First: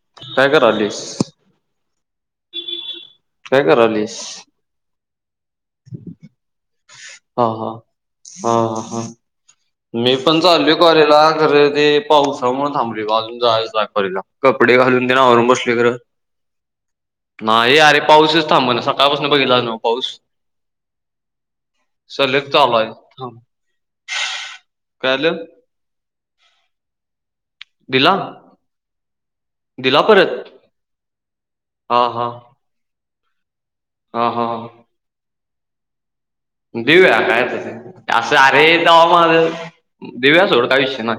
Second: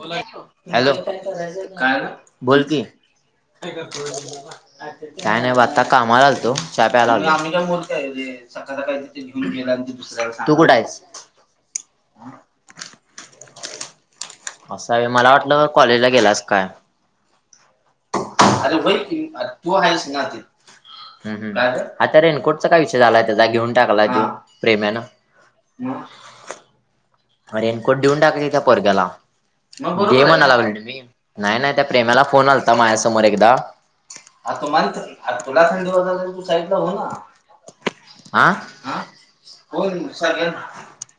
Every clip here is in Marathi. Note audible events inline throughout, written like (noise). बोला की वो काय करालीस हॅलो बोल की काय करालीस? काय नाय ब आत्ता कामाला आल्तो च्या प्यायला आलो. हा हा हा हा मी पण चाल्लोय कॉलेजला खरं ते पाऊसा मुळं थांबलोय बा अजून जायचं कॉलेजला. कपडे असं आहे घालून देण मला आवरून वाटलं बसलोय खरं, कॉलेजला गेलास नाय अरे पाऊसच् अरे व्हय की, तु हायस ना तीथ् हम् हम आता सलग रेनकोटचा चालू काय आहे विषय झालाय थांब त्याचा घेऊन टाकलाय तो? प्रेम्यानं. काय झालं रेनकोट दिला देऊन टाक की त्या पोरग्याला दिला दे परत म्हणा लागलो रे मी. नाय नाय त्या हा प्रेम्याला हा फोन आल्ता मायासमोर एकदा. हा हा तो माणीत आरं तुला थंडी वाजाय लागली (unintelligible) हो ना देऊया काय आता ते असं अरे तवा माझं देऊया सोड काय (inaudible) विषय नाही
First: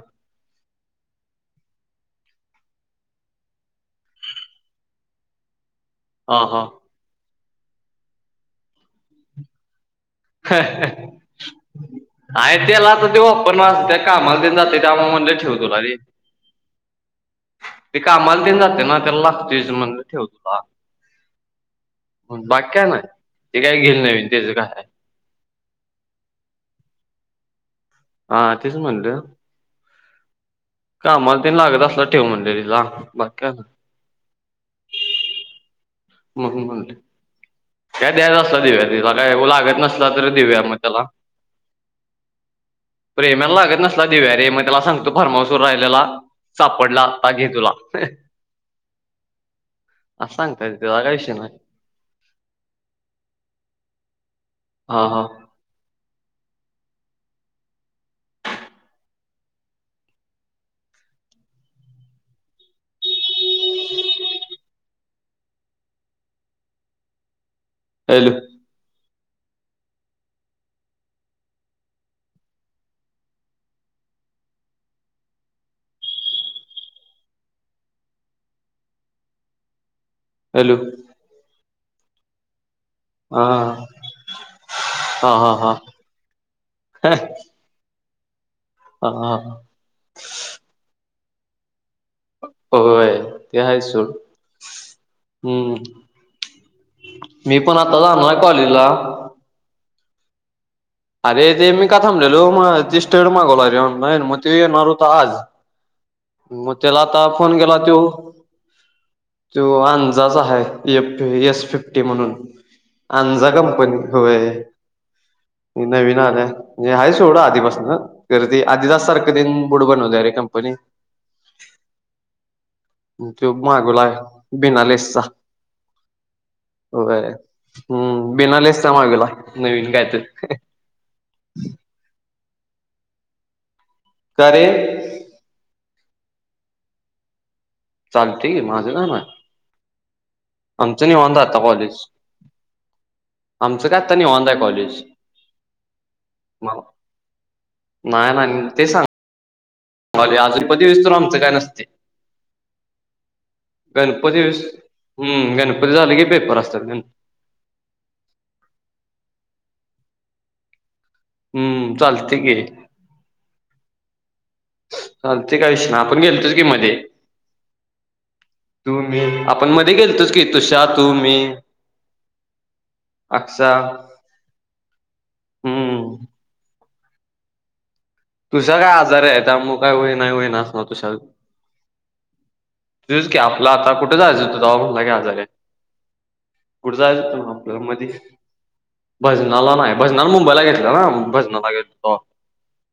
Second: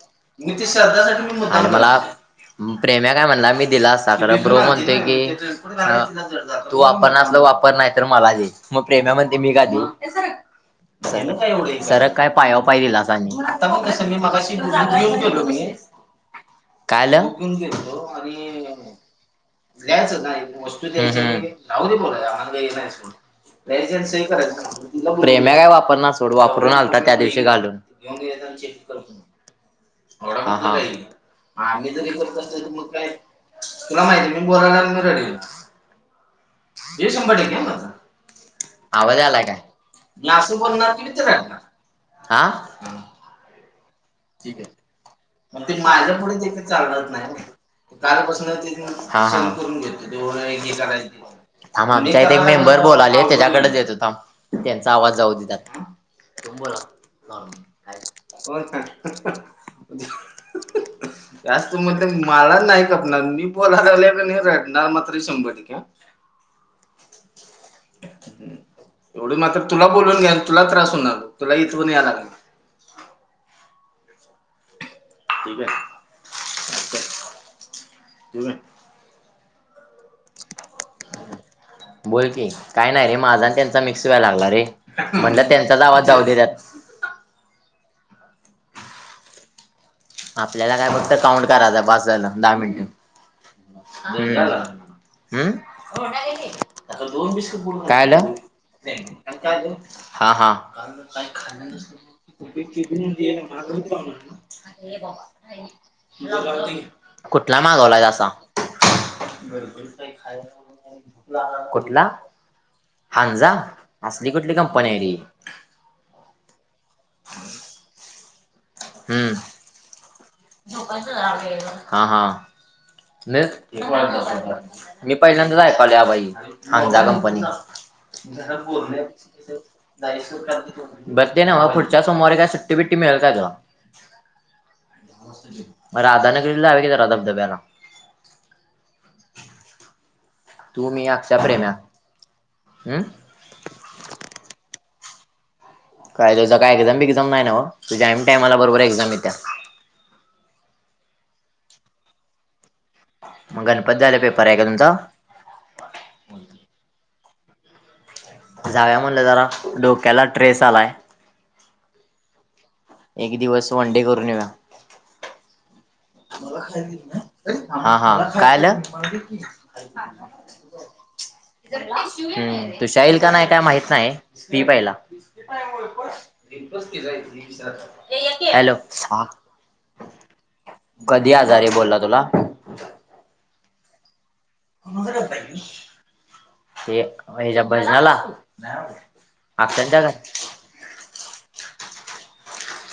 श्रध्धासाठी म्हणुन (unintelligible) प्रेम्या काय म्हणला मी दिला असता खरं, ब्रो म्हणतोय की हा हा तू वापरणा आसलं वापर नाय तर मला दे म प्रेम्या म्हणते मी का दिऊ. काय हाय पायावर पाय तेला त दिलासा त्यो आणि वापरणारस् मी कामाल मगाशी तेन जाते त्यामु म्हणलं ठेव तुला रे. कायलं ऊचलुन घेतो ते कामाला तेन आणि जाते ना त्याला लागतोयच म्हणलं द्यायचं ठेव नाय तुला वस्तु द्यायची रे राहु दे बोलाया बाकी काय नाही. ते काय घेईल नवीन (unintelligible) त्याचं करायच. काय आहे प्रेम्या काय वापरणा सोड वापरून आल्ता त्या दिवशी घालून हा तेच म्हणलं. हां हां कामाला तेन लागत आम्ही असला जरी ठेव करत म्हणलं असतं तर तिला मग काय बाकी नाही तुला मायती मी बोलाय लागलो मी रडवीन हे शंभर टक्के माझा. द्याय अस देऊ्या तिला आवाज काय आलाय लागत नसल तर मी असं देऊया म बोलणार की त्याला. विचार राणार हा हा प्रेम्याल लागत नसला देऊया रे ठीक म आहे त्याला सांग् मग ते माझ्या पुुढे तेचं एक चालत नाय आता घे तुला. न कालपसनं तेनं सहन करून घेतो. असं सांगता येतंय त्याला काय विषय नाही (unintelligible) आम आमच्या इथ एक मेंबर बोलाले त्याच्याकडेच देतो थांब त्यांचा हा आवाज हा जाऊ देतात तुम बोला (unintelligible) (unintelligible) जास्त म्हट मला नाही खपणार मी बोलायला लागलोय का नाय रडणार मात्र शंभर टक्के आं (inaudible) हॅलो. एवढे मात्र तुला बोलून घ्याल तुला त्रास हुणार तुला इथवून याय लागणा ठीकाय (unintelligible) हॅलो. बोल की काय नाय रे हा माझा आण त्यांचा मिक्स व्हाय लागला रे, हा म्हणलं हा हा त्यांचाच आवाज जाऊ दे त्यात हा. हा हा. आपल्याला काय फक्त काउंट करायचा बास झालं. (unintelligible) हम् होय ते आहे सोड हम्म मी पण आता कायलं? जाणार कॉलेजला. आणी काय अजुन? हा हां. अरे ते मी का थांबलेलो म ते स्टेंड मागवला रे ऑनलाईन, म ते येणार होतं आज. म त्याला आता फोन कुठला केला त्यो मागवलाय असा तो अंजाचा हाय, एफ् एस फिफ्टी कुठला म्हणून. आंनझा हांजा कंपनीच, असली व्हंय. कुठली कंपनी आहे रे ती नवीन आल्या म्हणजे आहे सोडा आधीपासनं तर ते आधी दास हम्म सारखं त्यानी कुडं बनवलंय रे कंपनी हा -हा, न त्यो मागवलाय बिना मी लेसचा. पहिल्यांदाच ऐकालाय बाई अनंझा होय कंपनी. हम्म म्हणे हा बिना लेसचा मागवलाय नवीन काय तर. बोलण्याेक्षयरशवर (unintelligible) बरं ते ना व पुढच्या समवारी काय सुट्टी- बिट्टी मिळेल का जॉब? का रे? म राधाने कलेला आ ग राधा दब्याला. (unintelligible) चालतेय कि माझं काय नाही बा-' तू मी आमचं अक्षा निवांत आता प्रेम्या कॉलेज, हम्म आमचं काय आत्ता निवांत आहे आता कॉलेज. काय तुझ का एक्झम -बिक्झाम नाही ना व? तुझ्या आइम टाईमला बरोबर एक्झाम येत्या. मले अजून कधी विस्तारू आमचं काय नसते. मग गणपत झाले पेपर आहे गणपतीवीस, का तुमचा हम् गणपती झाले की पेपर आसत्यात गण जाऊया म्हणलं जरा, डोक्याला ट्रेस आलाय. हम्म, चालते कि एक दिवस वन-डे करून येऊ्या. चालते का शाह ना आपण गेलतोच की मध्ये हा हा काय आलं? तु, मी-' आपण मध्ये गेलंतोच की तो शाह, तू- मी. हम्म, तुषा येईल का नाही, काय अक्षा माहित नाही. सी पाहिला हम्म. तुषा लैय आजार आहे, त्यामुळं काय होई नाही, होई नाही असं होतं. कधी आजारी आहे, बोलला तुला? तेच की, आपला आता कुठे जायचं होत? कुठं ते जायचं होतं मग हेच्या आपल्याला मधी? भजनाला भजनाला नाही, अक्षांच्या भजनाला घरी मुंबईला गेलंता ना, भजनाला गेलंतो तेव्हा.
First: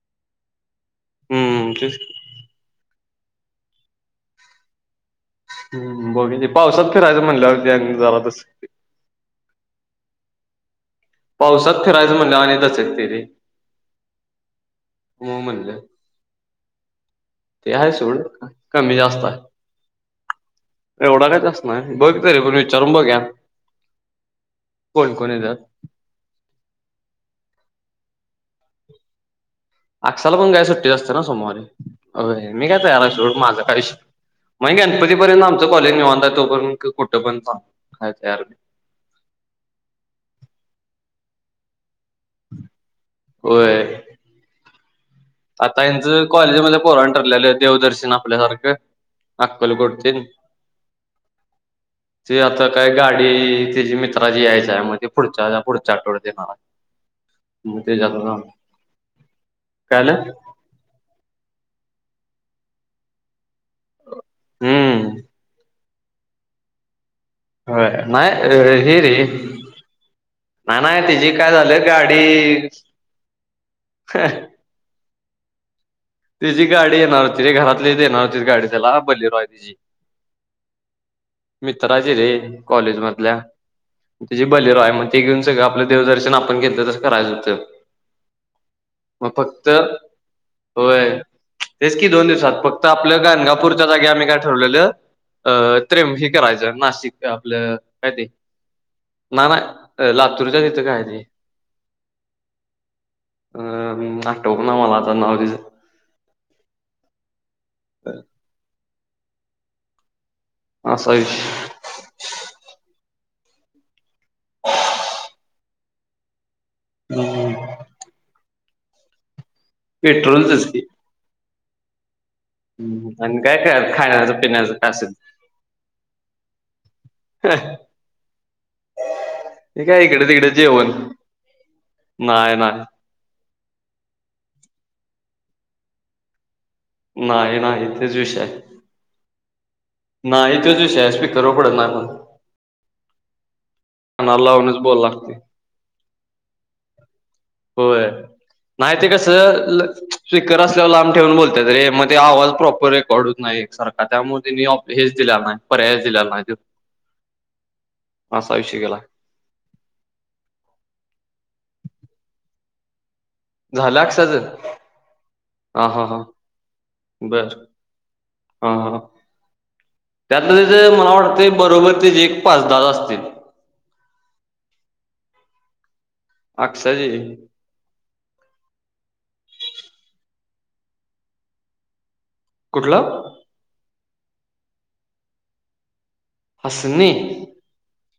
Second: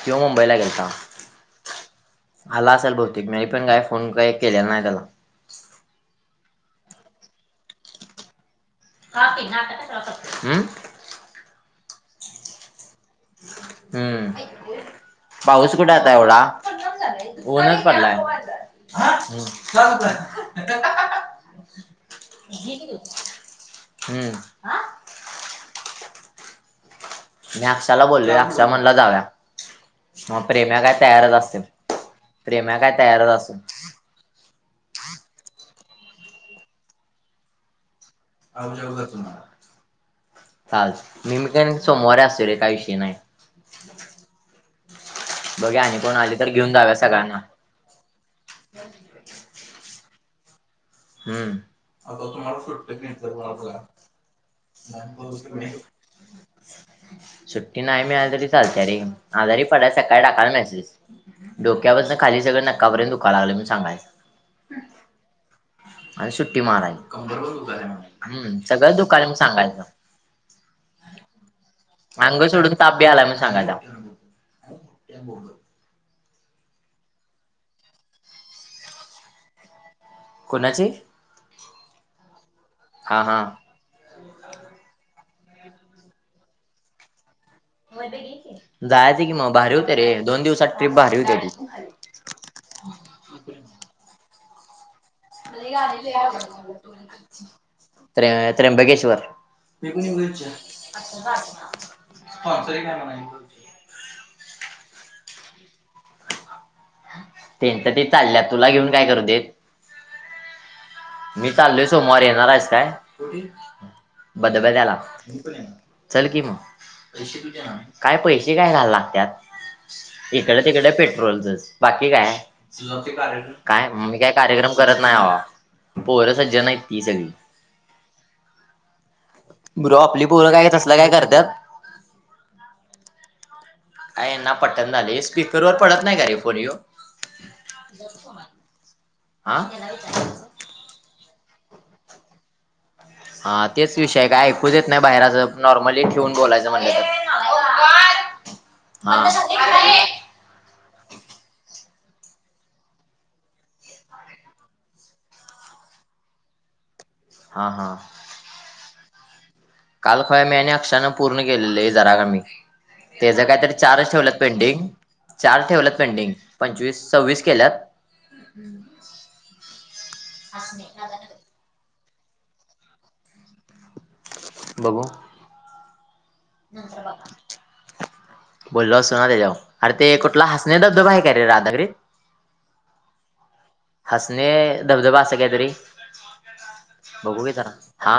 किंवा मुंबईला गेलंता. हम्म तेच की आला आसलं बहुतेक, मी पण काय फोन काही केलेला नाही त्याला. हम्म, बघ पावसात फिरायचं म्हणल्यावरती जावातच हम्म, पावसात फिरायचं म्हणलं आणि तचे त येते रे. हम्म, मग पाऊस म्हणलं कुठे आता एवढा? ते ऊन आहे पडलाय, सोड कमी जास्त हम्म. आहे एवढा काचस नाही बघ तरी पण विचारून बघुया. हम्म, कोण-कोण येत्यात. मी आक्षाला बोललो ये, अक्षा म्हणला जाऊया. अक्षाला मग पण काय प्रेम्या सुट्टी असते ना तयारच असेल सोमवारीे, मी काय तयारच ये माझा काय विषय मी या गणपती पर्यंत आमचं कॉलेज निवांत आहे, तो पर्यंत कुठं पण चाल काहीच हारकत नाही. चालं निमक रे सोमवार असते रे काही श (unintelligible) नाही, होय बघूया आता आणि कोण यांचं आली तर घेऊन कॉलेजमध्ये जाऊया पोराण सगळ्यांना ठरलेलं आहे, देवदर्शन आपल्यासारखं अक्कलकोट चे हम्म, ते आता काय गाडी त्याची मित्राची घ्यायची आहे, मं ते पुढच्या च्या पुढच्या आठवड्यात येणार आहे. मग ''सुट्टी ते नाही जात मिळाली तरी चालते अ रे, आजारी पडा काय झालं सकाळी टाकाल मेसेज, डोक्या वरुन खाली सगळं नकापय दुखव लागलं म सांगाय हम्म आणि सुट्टी होय मारायची, सगळं दुकाने म सांगायच. ना, नाही तची काय झालंय अंग गाडी सोडून ताप बी आलाय म्हणून सांगायचा. (inaudible) तिचीी गाडी येणार होती रे, घरातलीच येणार होती गाडी त्याला बलेर आहे तिी कोणाची? ''मित्राची रे'' कॉलेज हा मधल्या, हा त्याची बोलेरो आहे मग, ते घेऊन सगळं आपलं देवदर्शन आपण घेतलं, तसं करायच होतं 'जायचं कि मग भारी होते रे', दोन दिवसात ट्रिप होय भारी होते की दोन दिवसात फक्त, आपल्याला गणगापूरच्या जागेवर आम्ही काय ठरवलेलं अ--''त्रंबकेश्वर करायचं'', नाशिक आपलं काय ते त्र्य त्र्यंबकेश्वर ना ना ''अ लातूरच्या तिथं काय ते''? स्पॉन्सर का नाही अं आठवक ना मला आता, नाव तिचं ते तरी चालल्या तुला घेऊन काय करतील? आस मी चाललोय सोमवारी येणार आहेस का? (inaudible) चल कि मग, हम्म. काय पैसे काय येणार लागत्यात ''इकड पेट्रोलचंच की तिकड पेट्रोलचच'' बाकी काय हम्म. आणि काय मी काय खाण्याचं कार्यक्रम पिण्याचं काय करत असेल नाही भावा, पोरं सज्जन आहेत ही सगळी ते ''ब्रो काय आपली इकडे तिकडे पोरं काय जेवण तसंल काय करत्यात''? (unintelligible) काय हे ना पटेना झालेय स्पीकर वर पडत नाही का रे पोरिहो हो? नाही नाही तोच विषय आहे. हा नाही तोच विषय आहे स्पीकर वर पडत नाही फोन. 'हा तेच विषय आहं कानाला काय ऐकूच लावूनच येत बोलाय नाही', लागतंय बाहेर नॉर्मली ठेवून बोलायच म्हणलं होय. तर नाही ते हा कसं ल ''स्पीकर असल्यावर लांब ठेवून बोलत्यात रे'', मग ते आवाज प्रॉपर रेकॉर्ड होत नाही एक सारखा, त्यामुळे त्यानी हेच दिलेला नाही, पर्यायच दिलाला नाही तो हा हा असा विषय केलाय. काल, पाय म्या आणि आक्षानं पूर्ण केलेलं जरा कमी हेज काय तर, झालं चारच ठेवल्यात अक्षाचं? पेंडिंग चार हा ठेवल्यात हा हा पेंडिंग, पंचवीस सव्वीस बर केल्यात. त्यातल तेझ मला वाटतंय, बरोबर तेची पाच दाह असतील. बघू अक्षाचे (unintelligible) ''बोललो असतो ना त्याच्यावर'' अरे ते कुठला हसणे धबधबा आहे का रे, राधानगरीत? कुठलं? हसणे 'धबधबा असं काहीतरी', हसणे ''होय दादा'' हा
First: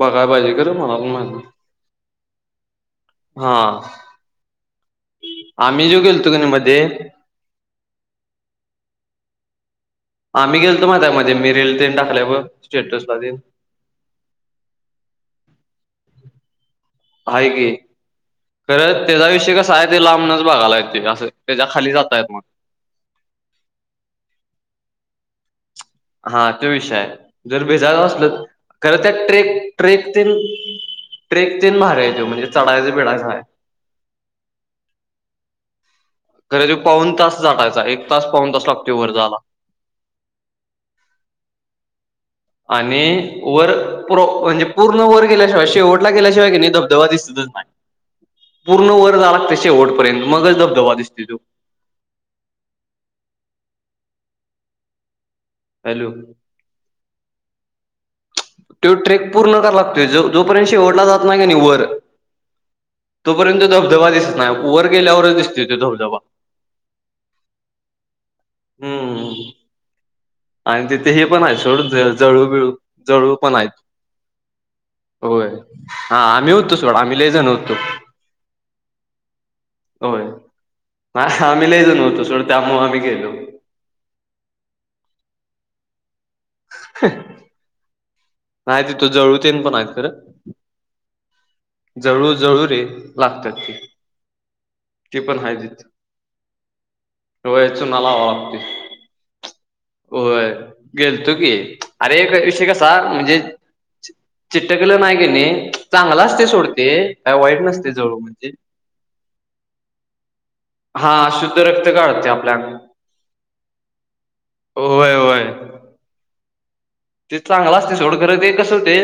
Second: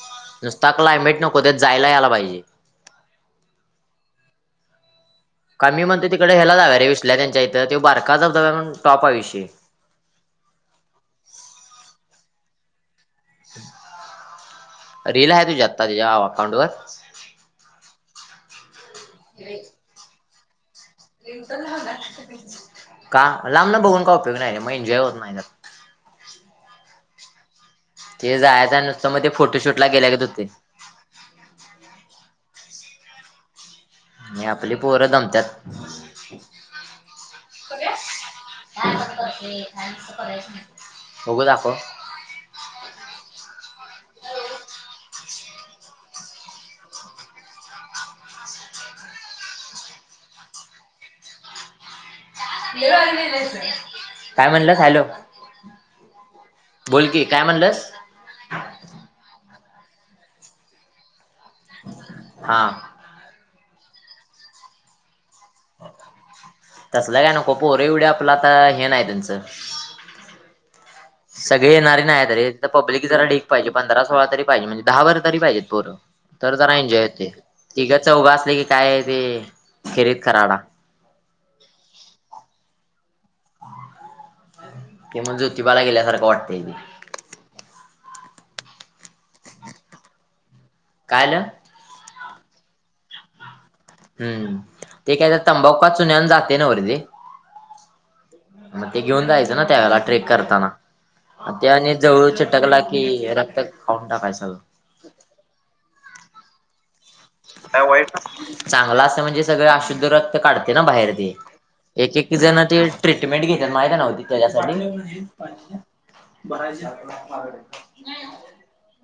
बघाय पाहिजे नुसता खरं मला पण क्लायमेट माहित नाही नको, त्यात जायला आला पाहिजे. हा! काल मी आम्ही जो म्हणतोय गेलतो तिकडं की नाही हेला जानार मध्ये रे विशल्या त्यांच्या इथं त्यो बारका धबधब्यां म्हणून टॉप आहे विषय. आम्ही गेलतो माहिती आहे मधे, मी रील तेनं टाकलय बघं स्टेटसला तेन रील आहे तुझी आत्ता तेच्या अकाउंटवर आहे की! खरं तेचा विषय कसा आहे ते लांबनच बघायला येते असं, त्याच्या खाली जाता येत ना. का लांबन बघून काय उपयोग नाही रे, म एनजॉय होत नाही नां. हा त्यो विषय आहे. जर भिजायचं ते असलं जायचं खरं नुसतं त्या मग ते फोटोशूटला ट्रेक-ट्रेक गेल्यागत तेण होतंय. ट्रेक तेन भारी आहे त्यो म्हणजे, चढायचं बीडायचं आहे. आणि आपली पोरं दमत्यात. खरं त्यो पाऊन तास झाटायचा, एक तास पाऊन तास लागतोय वर जायाला. (unintelligible) बघू दाखवं. आणि वर पूर म्हणजे पूर्ण वर गेल्याशिवाय शेवटला गेल्याशिवाय कणी धबधबा दिसतच नाही. (unintelligible) पूर्ण वर जायाला लागतंय शेवटपर्यंत मगच धबधबा दिसत्योय त्यो. काय म्हणलात हॅलो! हॅलो! बोल की काय म्हणलंस? तो ट्रेक पूर्ण करायला लागतोय जो-जोपर्यंत शेवटला जात नाही कणी वर हा तोपर्यंत धबधबा दिसत नाही वर गेल्यावरच दिसतोय त्यो धबधबा. तसलं काय नको पोर एवढी आपलं आता हे नाही हम्म त्यांच. आणि ते. सगळे येणारी नाहीत रे त पब्लिक जरा जळू ढीक पण पाहिजे, आहेत. पंधरा सोळा तरी पाहिजे म्हणजे दहा वर तरी होय पाहिजेत. त्वर हा आम्ही तर जरा होतो सोड एन्जॉय आम्ही येतेय, लय जण होतो तिगं चौघ असले की काय ते खेरीत होय. कराडा. आम्ही लय जण होतो सोड त्यामुळे आम्ही गेलो. ते म ज्योतिबाला गेल्यासारखं वाटतंय ते. (unintelligible) नाही तीत जळूतेन पण आहेत खरं. कायल. जळू-जळू रे लागत्यात ते. हूं ते ती काय पण तर हाय तंबाकू तिथं आन चुन्या हुन जाते ना वरती. होय चुना लावावा लागतोय म ते घेऊन जायचं ना त्यावेळेला ट्रेक होय करताना, गेलतो की अनं त्यानी अरे जवळु एक विषय चीटकला की रक्त खाऊन टाकाय सगळं. तील नाही किनी चांगलाचते सोडते. काय वाई, चांगलं असं म्हणजे सगळे अशुद्ध रक्त काढते ना बाहेर हा ते. शुद्ध रक्त याची काढते किती आपल्या जण अंगात. ते ट्रीटमेंट घेत्यात माहित ये नव्ह ती होय होय त्याच्यासाठी. बरायची. ते चांगलं असते सोडखरं ते कस होते,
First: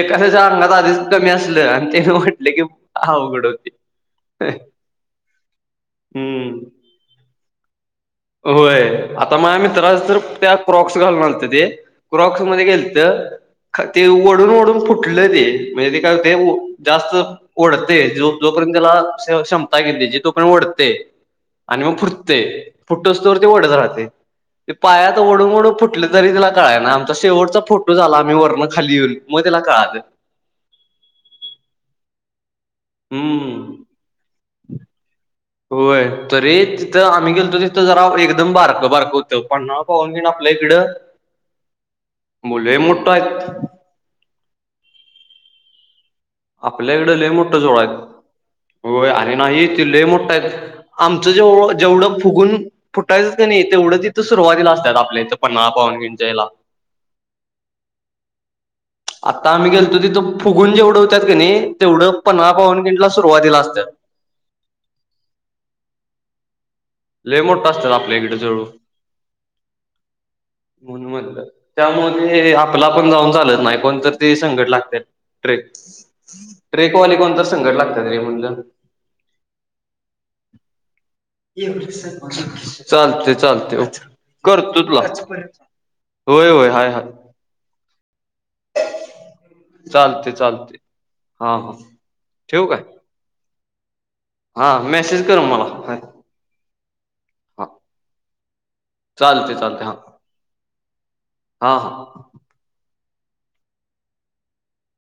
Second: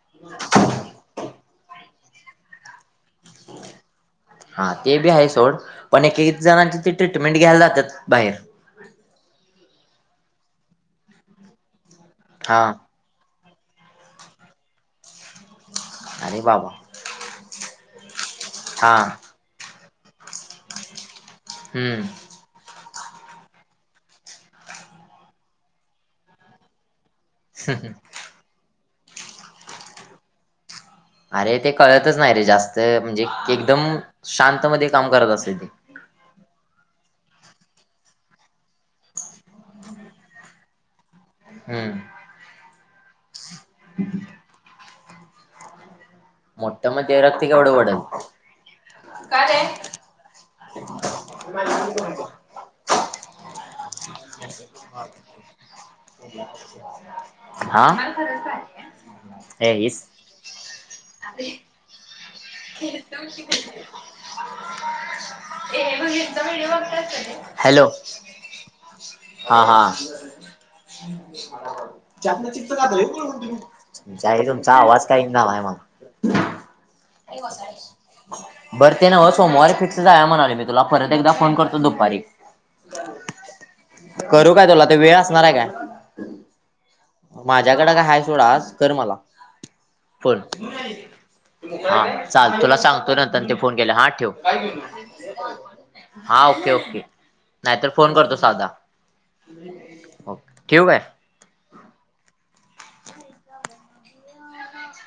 एखाद्याच्या अंगात आधीच कमी असल आणि म्हटले कि अवघड. होते हा ते बी आहे सोड पण (unintelligible) हम्म जणांची ती ट्रीटमेंट घ्यायला जात्यांत बाहेर. होय आता माह्या मित्रसं तर त्यात क्रॉक्स घालून अलथे ते. क्रॉक्स हा मध्ये गेलतं, ते वढून वढून फुटलं ते. वेदी काय होतय अरे बाबा जास्त ओढते जो-जोपर्यंत त्याला हा श-क्षमं काय केलं ची तो पण ओढते आणि मग हम्म फुटते. फुटोसतोवर ते ओढत राहते. ते पायात ओढून ओढून फुटल तरी तिला कळाय नाही. तो शेवटचा फोटो झाला. आम्ही वरण खाली येऊन मग त्याला कळाल. अरे ते कळतच नाही रे जास्त, म्हणजे हम्म एकदम शांत मध्ये काम करायचं असते ते. होय. तरी तिथं आम्ही गेलतो. तिथं जरा एकदम बारकं बारकं होतं. पन्हाळ पाहून तेन आपल्या इकडं हम्म. मु लय मोठं आहेत. (unintelligible) मोठं आपल्या मग इकड ते लय रक्त मोठं केवढं जोळ वढल आहेत. होय. आणि नाहीत ते लय मोठ आहेत. आमचं जेवढ जेवढं फुगून. फुटायचंच कनी. तेवढं तिथ सुरुवातीला असतात आपल्या इथं पन्हाळा पावनखिंड च्या हेला. अ (unintelligible) हा. आता आम्ही हे गेलतो हीच तिथं. फुगुन जेवढं होत्यात कणी तेवढं पन्हाळा पावनखिंड ला सुरुवातीला असत्यात. ए आय हेचा व्हिडिओ बघतात. लय मोठ असत्यात आपल्या इकडे जळू. हा हा. म्हणून म्हणलं. त्यामुळे चहा ते तेन पिला आपला का पण जाऊन चालत नाही कोणतर ते भाऊ? संकट तुमचा लागत्यात. आवाज काही ना. ट्रेक ट्रेकवाले कोणतर संगट लागतात रे म्हणल. बरं ते नव्ह सोमवारी फिक्स जाऊया म्हणाय लागल्यात. तुला परत एकदा फोन करतो दुपारी. चालतंय चालतंय करू काय तुला. ते वेळ असणार आहे काय? होय होय हाय हाय माझ्याकडें काय हाय सोड आज कर मला चालतंय फोन. चालतंय हा. चालते तुला सांगतो नंतरन ते फोन केलावर हां ठेव. हा मेसेज कर मला. हा ओके ओके. नाहीतर फोन करतो साधा. चालतय चालतय हां. ठेऊ काय? हां हां.